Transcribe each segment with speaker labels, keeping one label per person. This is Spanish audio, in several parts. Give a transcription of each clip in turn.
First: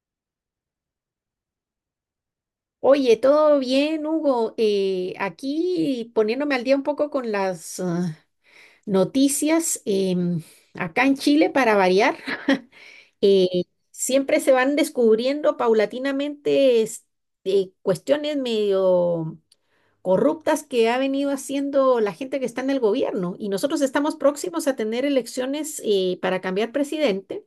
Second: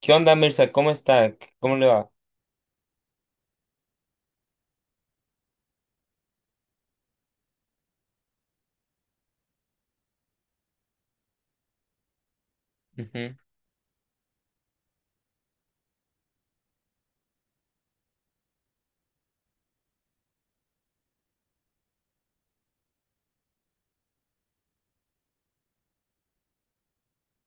Speaker 1: ¿Qué onda, Mirza? ¿Cómo está? ¿Cómo le va?
Speaker 2: Oye, todo bien, Hugo. Aquí poniéndome al día un poco con las noticias acá en Chile para variar.
Speaker 1: Ujú.
Speaker 2: eh, siempre se van descubriendo paulatinamente cuestiones medio corruptas que ha venido haciendo la gente que está en el gobierno. Y nosotros estamos próximos a tener elecciones para cambiar presidente.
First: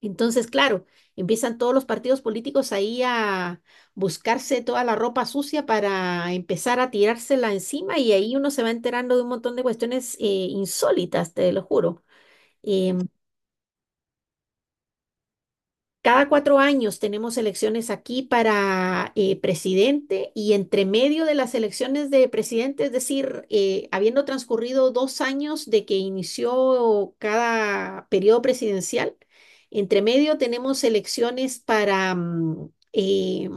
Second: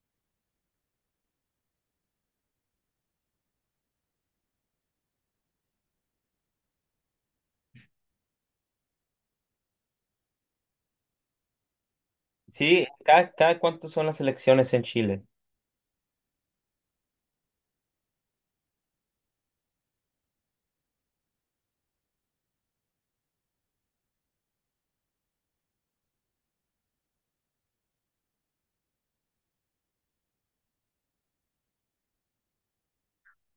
Speaker 2: Entonces, claro, empiezan todos los partidos políticos ahí a buscarse toda la ropa sucia para empezar a tirársela encima, y ahí uno se va enterando de un montón de cuestiones insólitas, te lo juro.
Speaker 1: Sí,
Speaker 2: Em,
Speaker 1: cada cuánto son las elecciones en Chile?
Speaker 2: Cada 4 años tenemos elecciones aquí para presidente, y entre medio de las elecciones de presidente, es decir, habiendo transcurrido 2 años de que inició cada periodo presidencial, entre medio tenemos elecciones para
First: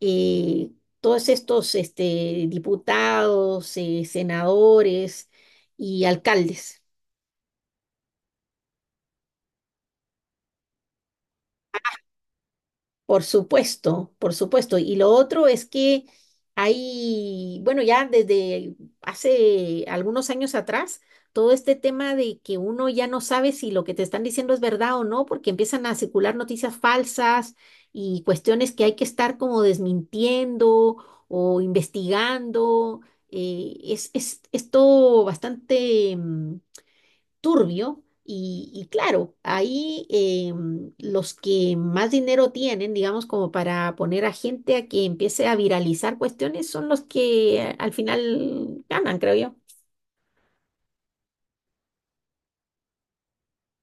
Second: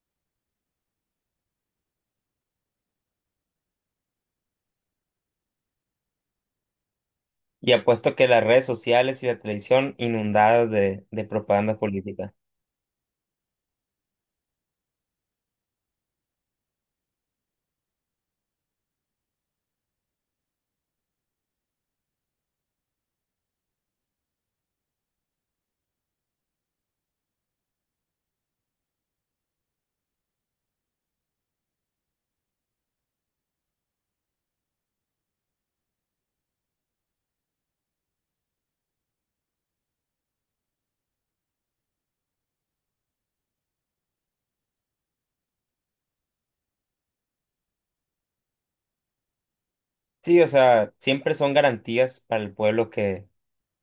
Speaker 2: eh, todos estos diputados, senadores y alcaldes.
Speaker 1: Y apuesto que las redes sociales y la televisión inundadas de propaganda política.
Speaker 2: Por supuesto, por supuesto. Y lo otro es que hay, bueno, ya desde hace algunos años atrás, todo este tema de que uno ya no sabe si lo que te están diciendo es verdad o no, porque empiezan a circular noticias falsas y cuestiones que hay que estar como desmintiendo o investigando. Es todo bastante, turbio. Y claro, ahí los que más dinero tienen, digamos, como para poner a gente a que empiece a viralizar cuestiones, son los que al final ganan, creo yo.
Speaker 1: Sí, o sea, siempre son garantías para el pueblo que,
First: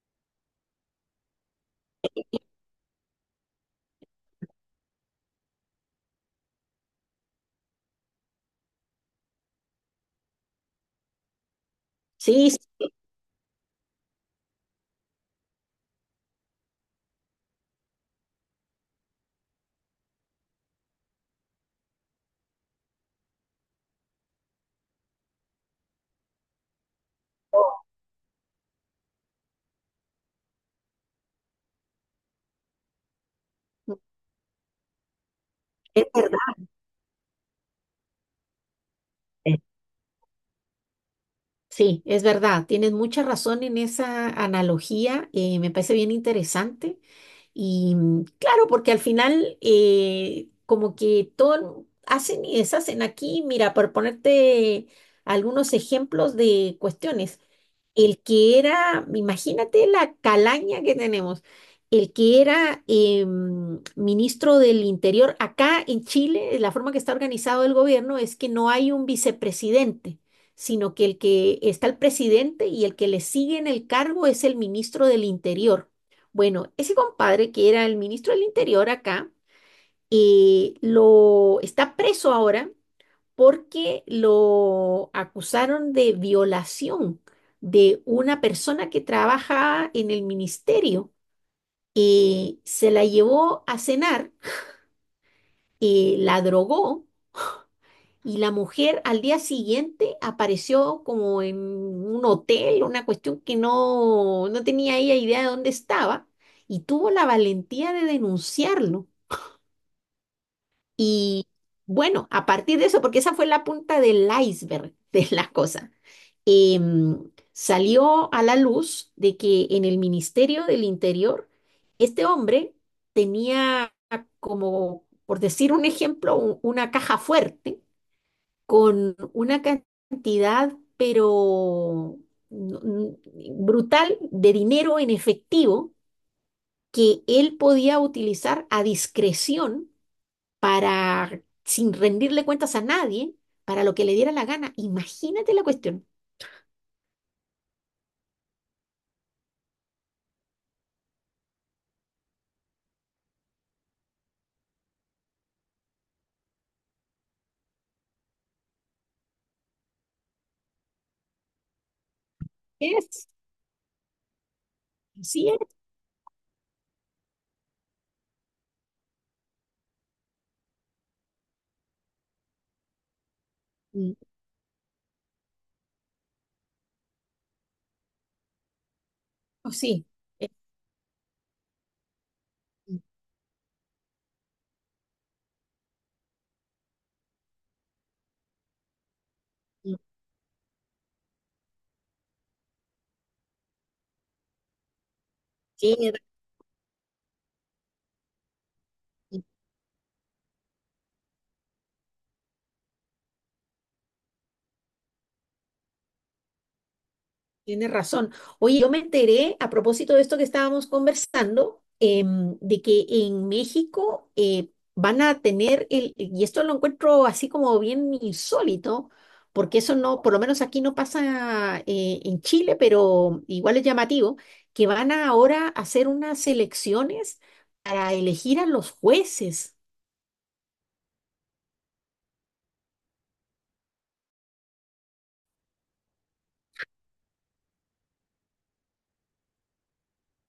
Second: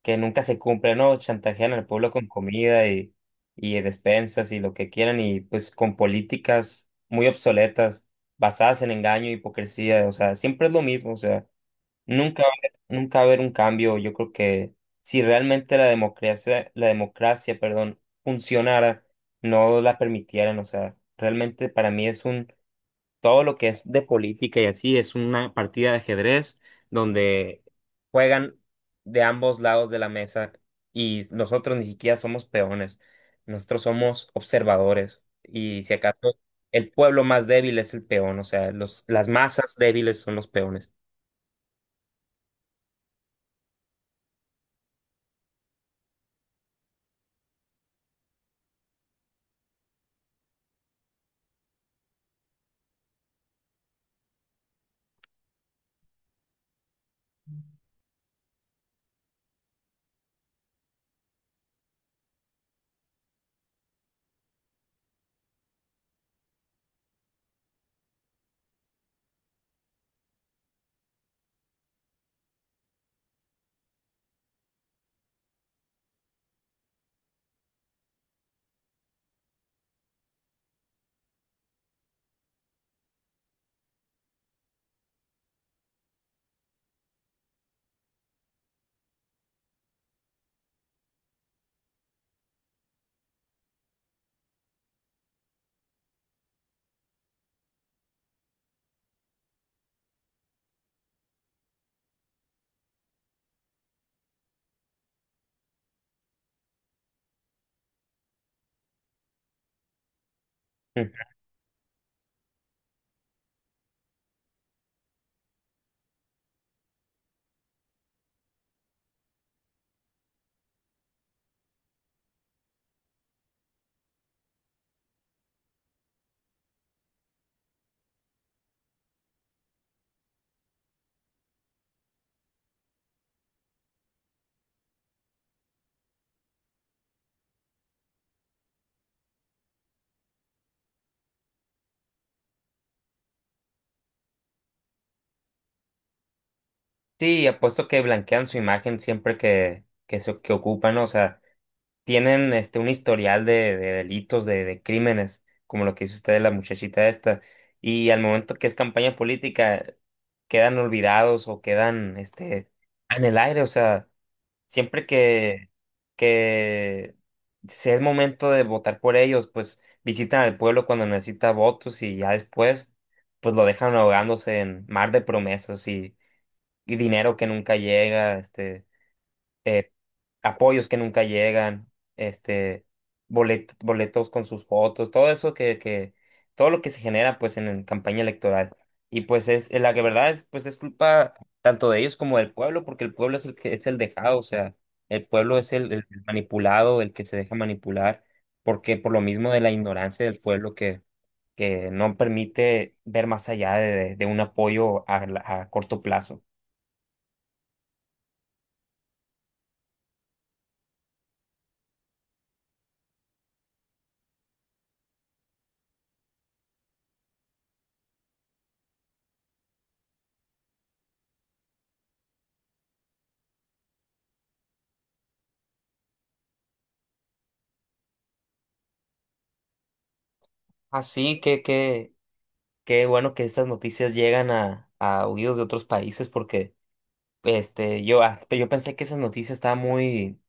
Speaker 1: que nunca se cumple, ¿no? Chantajean al pueblo con comida y despensas y lo que quieran, y pues con políticas muy obsoletas, basadas en engaño y hipocresía. O sea, siempre es lo mismo, o sea. Nunca,
Speaker 2: Sí, sí,
Speaker 1: nunca va a haber un cambio. Yo creo que si realmente la democracia, perdón, funcionara, no la permitieran. O sea, realmente para mí es un, todo lo que es de política y así es una partida de ajedrez donde juegan de ambos lados de la mesa y nosotros ni siquiera somos peones. Nosotros somos observadores, y si
Speaker 2: es verdad.
Speaker 1: acaso el pueblo más débil es el peón. O sea, los, las
Speaker 2: eh,
Speaker 1: masas débiles son los peones.
Speaker 2: Sí, es verdad. Tienes mucha razón en esa analogía. Me parece bien interesante. Y claro, porque al final como que todo hacen y deshacen aquí, mira, por ponerte algunos ejemplos de cuestiones. El que era, imagínate la calaña que tenemos, el que era ministro del Interior acá en Chile. La forma que está organizado el gobierno es que no hay un vicepresidente, sino que el que está el presidente y el que le sigue en el cargo es el ministro del Interior. Bueno, ese compadre que era el ministro del Interior acá, lo está preso ahora porque lo acusaron de violación de una persona que trabaja en el ministerio. Se la llevó a cenar, la drogó, y la mujer al día siguiente apareció como en un hotel, una cuestión que no, no tenía ella idea de dónde estaba, y tuvo la valentía de denunciarlo. Y bueno, a partir de eso, porque esa fue la punta del iceberg de la cosa, salió a la luz de que en el Ministerio del Interior, este hombre tenía, como, por decir un ejemplo, una caja fuerte con una cantidad, pero no- n- brutal, de dinero en efectivo que él podía utilizar a discreción para, sin rendirle cuentas a nadie, para lo que le diera la gana. Imagínate la cuestión.
Speaker 1: Sí, apuesto que blanquean su imagen siempre que ocupan, ¿no? O sea, tienen este, un historial de delitos, de crímenes, como lo que hizo usted de la muchachita esta, y al momento que es campaña política, quedan olvidados o quedan este, en
Speaker 2: Es,
Speaker 1: el aire. O sea, siempre
Speaker 2: sí, es,
Speaker 1: que sea el momento de votar por ellos, pues visitan al pueblo cuando necesita votos, y ya después pues lo dejan
Speaker 2: mm,
Speaker 1: ahogándose en mar de promesas y dinero que nunca llega, este,
Speaker 2: o
Speaker 1: eh,
Speaker 2: sí. eh,
Speaker 1: apoyos que nunca llegan, este,
Speaker 2: mm,
Speaker 1: boletos con sus fotos, todo eso que, todo lo que se genera pues en campaña electoral. Y pues es, la
Speaker 2: mm,
Speaker 1: que verdad es, pues es culpa tanto de ellos como del pueblo, porque el pueblo es el que es el dejado. O sea, el pueblo es el
Speaker 2: sí.
Speaker 1: manipulado, el que se deja manipular, porque por lo mismo de la ignorancia del pueblo que no permite ver más allá de un apoyo a a corto plazo.
Speaker 2: Tienes razón. Oye, yo me enteré a propósito de esto que estábamos conversando, de que en México van a tener y esto lo encuentro así como bien insólito, porque eso no, por lo menos aquí no pasa en Chile, pero igual es llamativo, que van a ahora hacer unas elecciones para elegir a los jueces.
Speaker 1: Así que, qué bueno que estas noticias llegan a oídos de otros países, porque este, yo, yo pensé que esa noticia estaba muy,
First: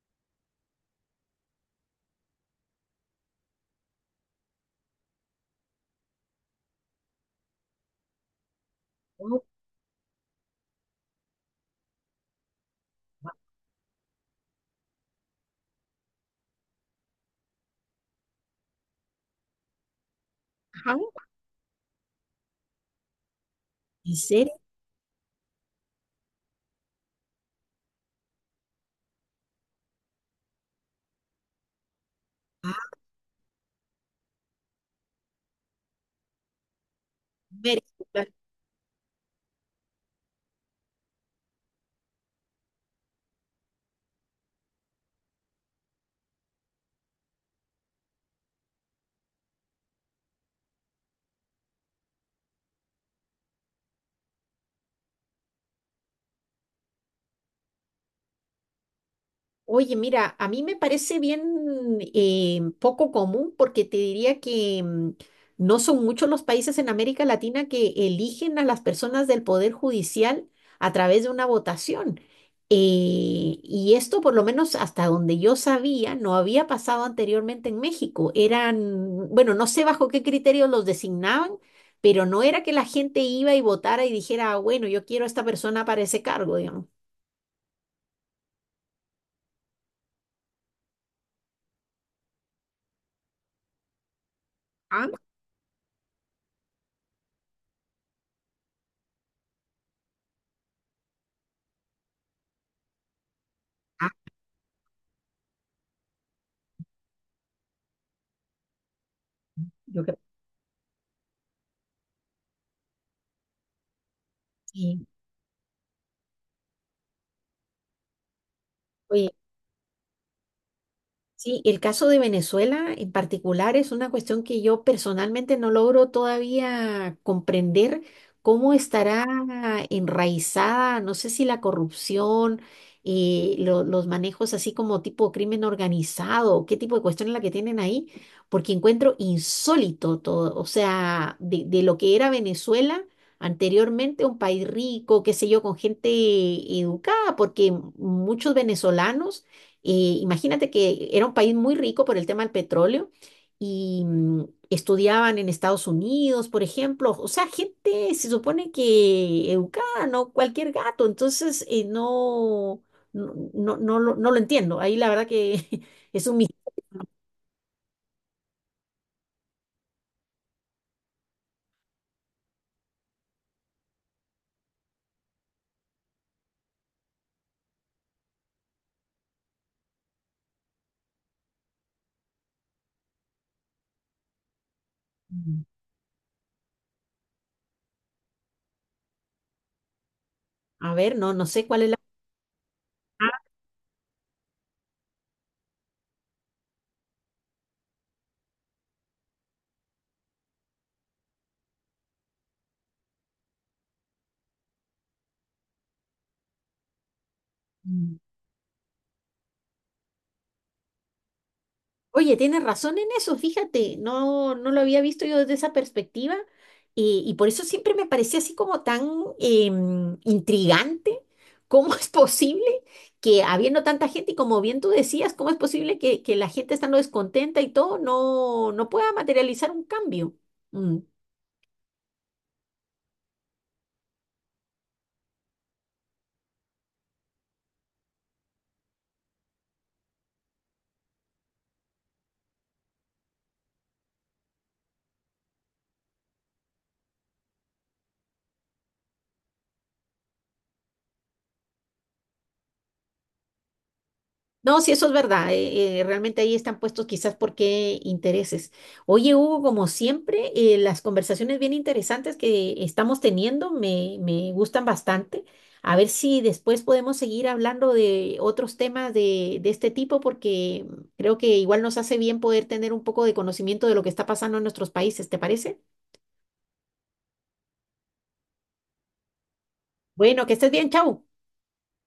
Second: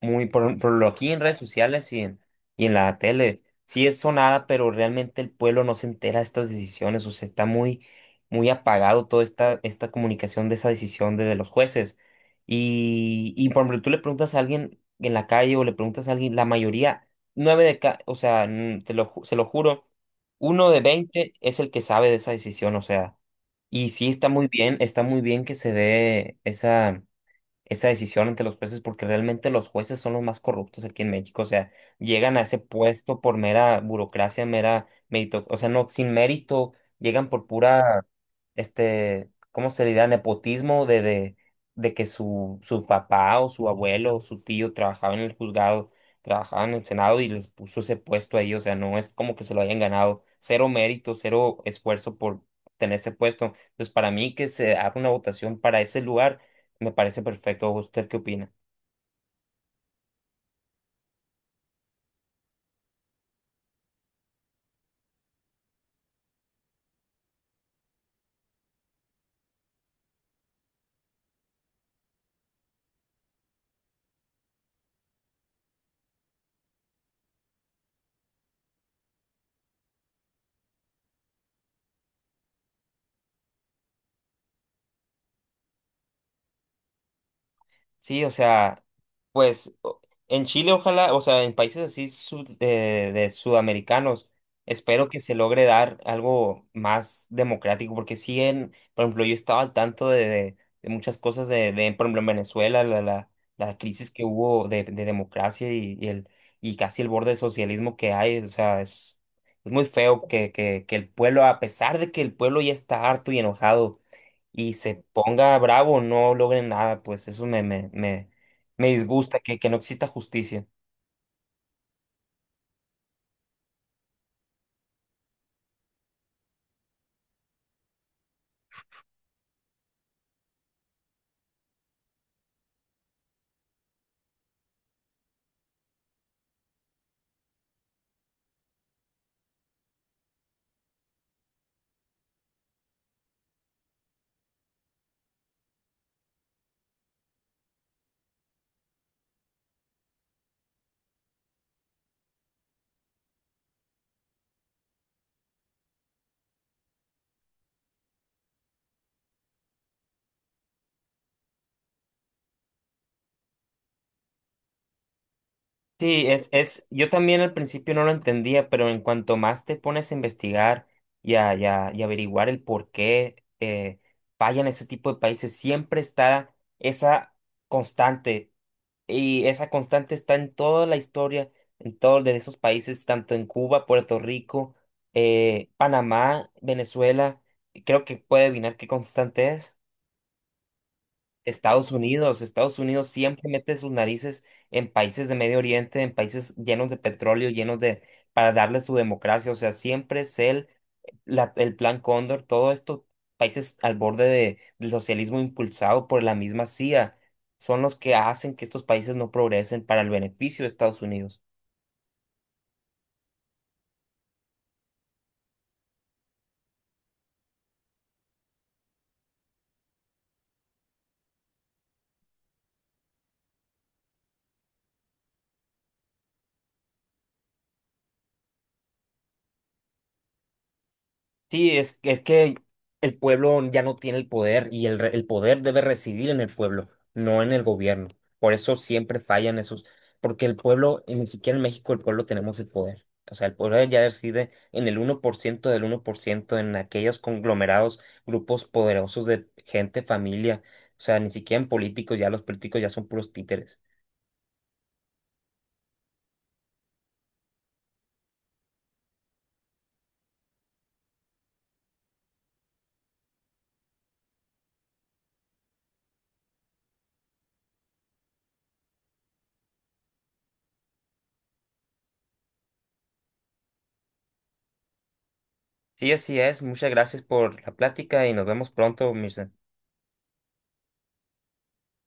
Speaker 1: muy, por lo aquí en redes sociales y en la tele. Sí es sonada, pero realmente el pueblo no se entera de estas decisiones. O sea, está muy, muy apagado toda
Speaker 2: Wow.
Speaker 1: esta, esta comunicación de esa decisión de los jueces. Y por ejemplo, tú le preguntas a alguien en la calle, o le preguntas a alguien, la mayoría, nueve de cada, o sea, te lo, se lo juro, uno de
Speaker 2: Ajá.
Speaker 1: veinte es el que sabe de esa decisión. O sea. Y sí,
Speaker 2: ¿En serio?
Speaker 1: está muy bien que se dé esa, esa decisión entre los jueces, porque realmente los jueces son los más corruptos aquí en México. O sea, llegan a ese
Speaker 2: Ah,
Speaker 1: puesto por mera burocracia, mera mérito, o sea, no, sin mérito, llegan por
Speaker 2: mira.
Speaker 1: pura, este, ¿cómo se dirá? Nepotismo de que su papá o su abuelo o su tío trabajaba en el juzgado, trabajaba en el Senado, y les puso ese puesto ahí. O sea, no es como que se lo hayan ganado, cero mérito, cero esfuerzo por tener ese puesto. Entonces, para mí que se haga una votación para ese lugar me parece perfecto. ¿Usted qué opina?
Speaker 2: Oye, mira, a mí me parece bien poco común, porque te diría que no son muchos los países en América Latina que eligen a las personas del Poder Judicial a través de una votación. Y esto, por lo menos hasta donde yo sabía, no había pasado anteriormente en México. Eran, bueno, no sé bajo qué criterios los designaban, pero no era que la gente iba y votara y dijera, "Ah, bueno, yo quiero a esta persona para ese cargo, digamos".
Speaker 1: Sí, o sea, pues en Chile, ojalá, o sea, en países así de sudamericanos, espero
Speaker 2: Ah,
Speaker 1: que se logre dar algo más democrático, porque sí, en, por ejemplo, yo estaba al tanto de, de muchas cosas de, por ejemplo, en Venezuela, la crisis
Speaker 2: Ah,
Speaker 1: que hubo de democracia, y el, y casi el borde de socialismo que hay. O sea, es muy
Speaker 2: yo creo que
Speaker 1: feo que el pueblo, a pesar de que el pueblo ya está harto y enojado, y se
Speaker 2: sí.
Speaker 1: ponga bravo, no logren nada. Pues eso me
Speaker 2: Oye,
Speaker 1: disgusta, que no exista justicia.
Speaker 2: sí, el caso de Venezuela en particular es una cuestión que yo personalmente no logro todavía comprender cómo estará enraizada, no sé si la corrupción, los manejos así como tipo crimen organizado, qué tipo de cuestión es la que tienen ahí, porque encuentro insólito todo, o sea, de lo que era Venezuela. Anteriormente un país rico, qué sé yo, con gente educada, porque muchos venezolanos imagínate que era un país muy rico por el tema del petróleo, y estudiaban en Estados Unidos, por ejemplo. O sea, gente se supone que educada, no cualquier gato. Entonces, no, no, no, no lo entiendo. Ahí la verdad que
Speaker 1: Sí,
Speaker 2: es un misterio.
Speaker 1: es, yo también al principio no lo entendía, pero en cuanto más te pones a investigar y y averiguar el por qué fallan ese tipo de países, siempre está esa constante, y esa constante está en toda la historia, en todos de esos países, tanto en Cuba, Puerto Rico, Panamá, Venezuela, y creo que puede adivinar qué constante es.
Speaker 2: A ver, no, no sé cuál
Speaker 1: Estados
Speaker 2: es la...
Speaker 1: Unidos, Estados Unidos siempre mete sus narices en países de Medio Oriente, en países llenos de petróleo, llenos de, para darle su democracia. O sea, siempre es el, el plan Cóndor, todo esto, países al borde de, del socialismo impulsado por la misma CIA, son los que
Speaker 2: Ah.
Speaker 1: hacen que estos países no progresen para el beneficio de Estados Unidos.
Speaker 2: Oye, tienes razón en eso, fíjate, no, no lo había visto yo desde esa perspectiva, y por eso siempre me parecía así como tan intrigante, cómo es posible que habiendo tanta gente y como bien tú decías, cómo es posible que la gente estando descontenta y todo no, no pueda materializar un cambio. Mm.
Speaker 1: Sí, es que el pueblo ya no tiene el poder, y el, el poder debe residir en el pueblo, no en el gobierno. Por eso siempre fallan esos, porque el pueblo, y ni siquiera en México el pueblo tenemos el poder. O sea, el pueblo ya reside en el 1% del 1%, en aquellos conglomerados, grupos poderosos de gente, familia. O sea, ni siquiera en políticos, ya los políticos ya son puros títeres.
Speaker 2: No, sí, eso es verdad. Realmente ahí están puestos quizás por qué intereses. Oye, Hugo, como siempre, las conversaciones bien interesantes que estamos teniendo me gustan bastante. A ver si después podemos seguir hablando de otros temas de este tipo, porque creo que igual nos hace bien poder tener un poco de conocimiento de lo que está pasando en nuestros países, ¿te parece?
Speaker 1: Sí, así es. Muchas gracias por la plática y nos vemos pronto, mis
Speaker 2: Bueno, que estés bien, chau.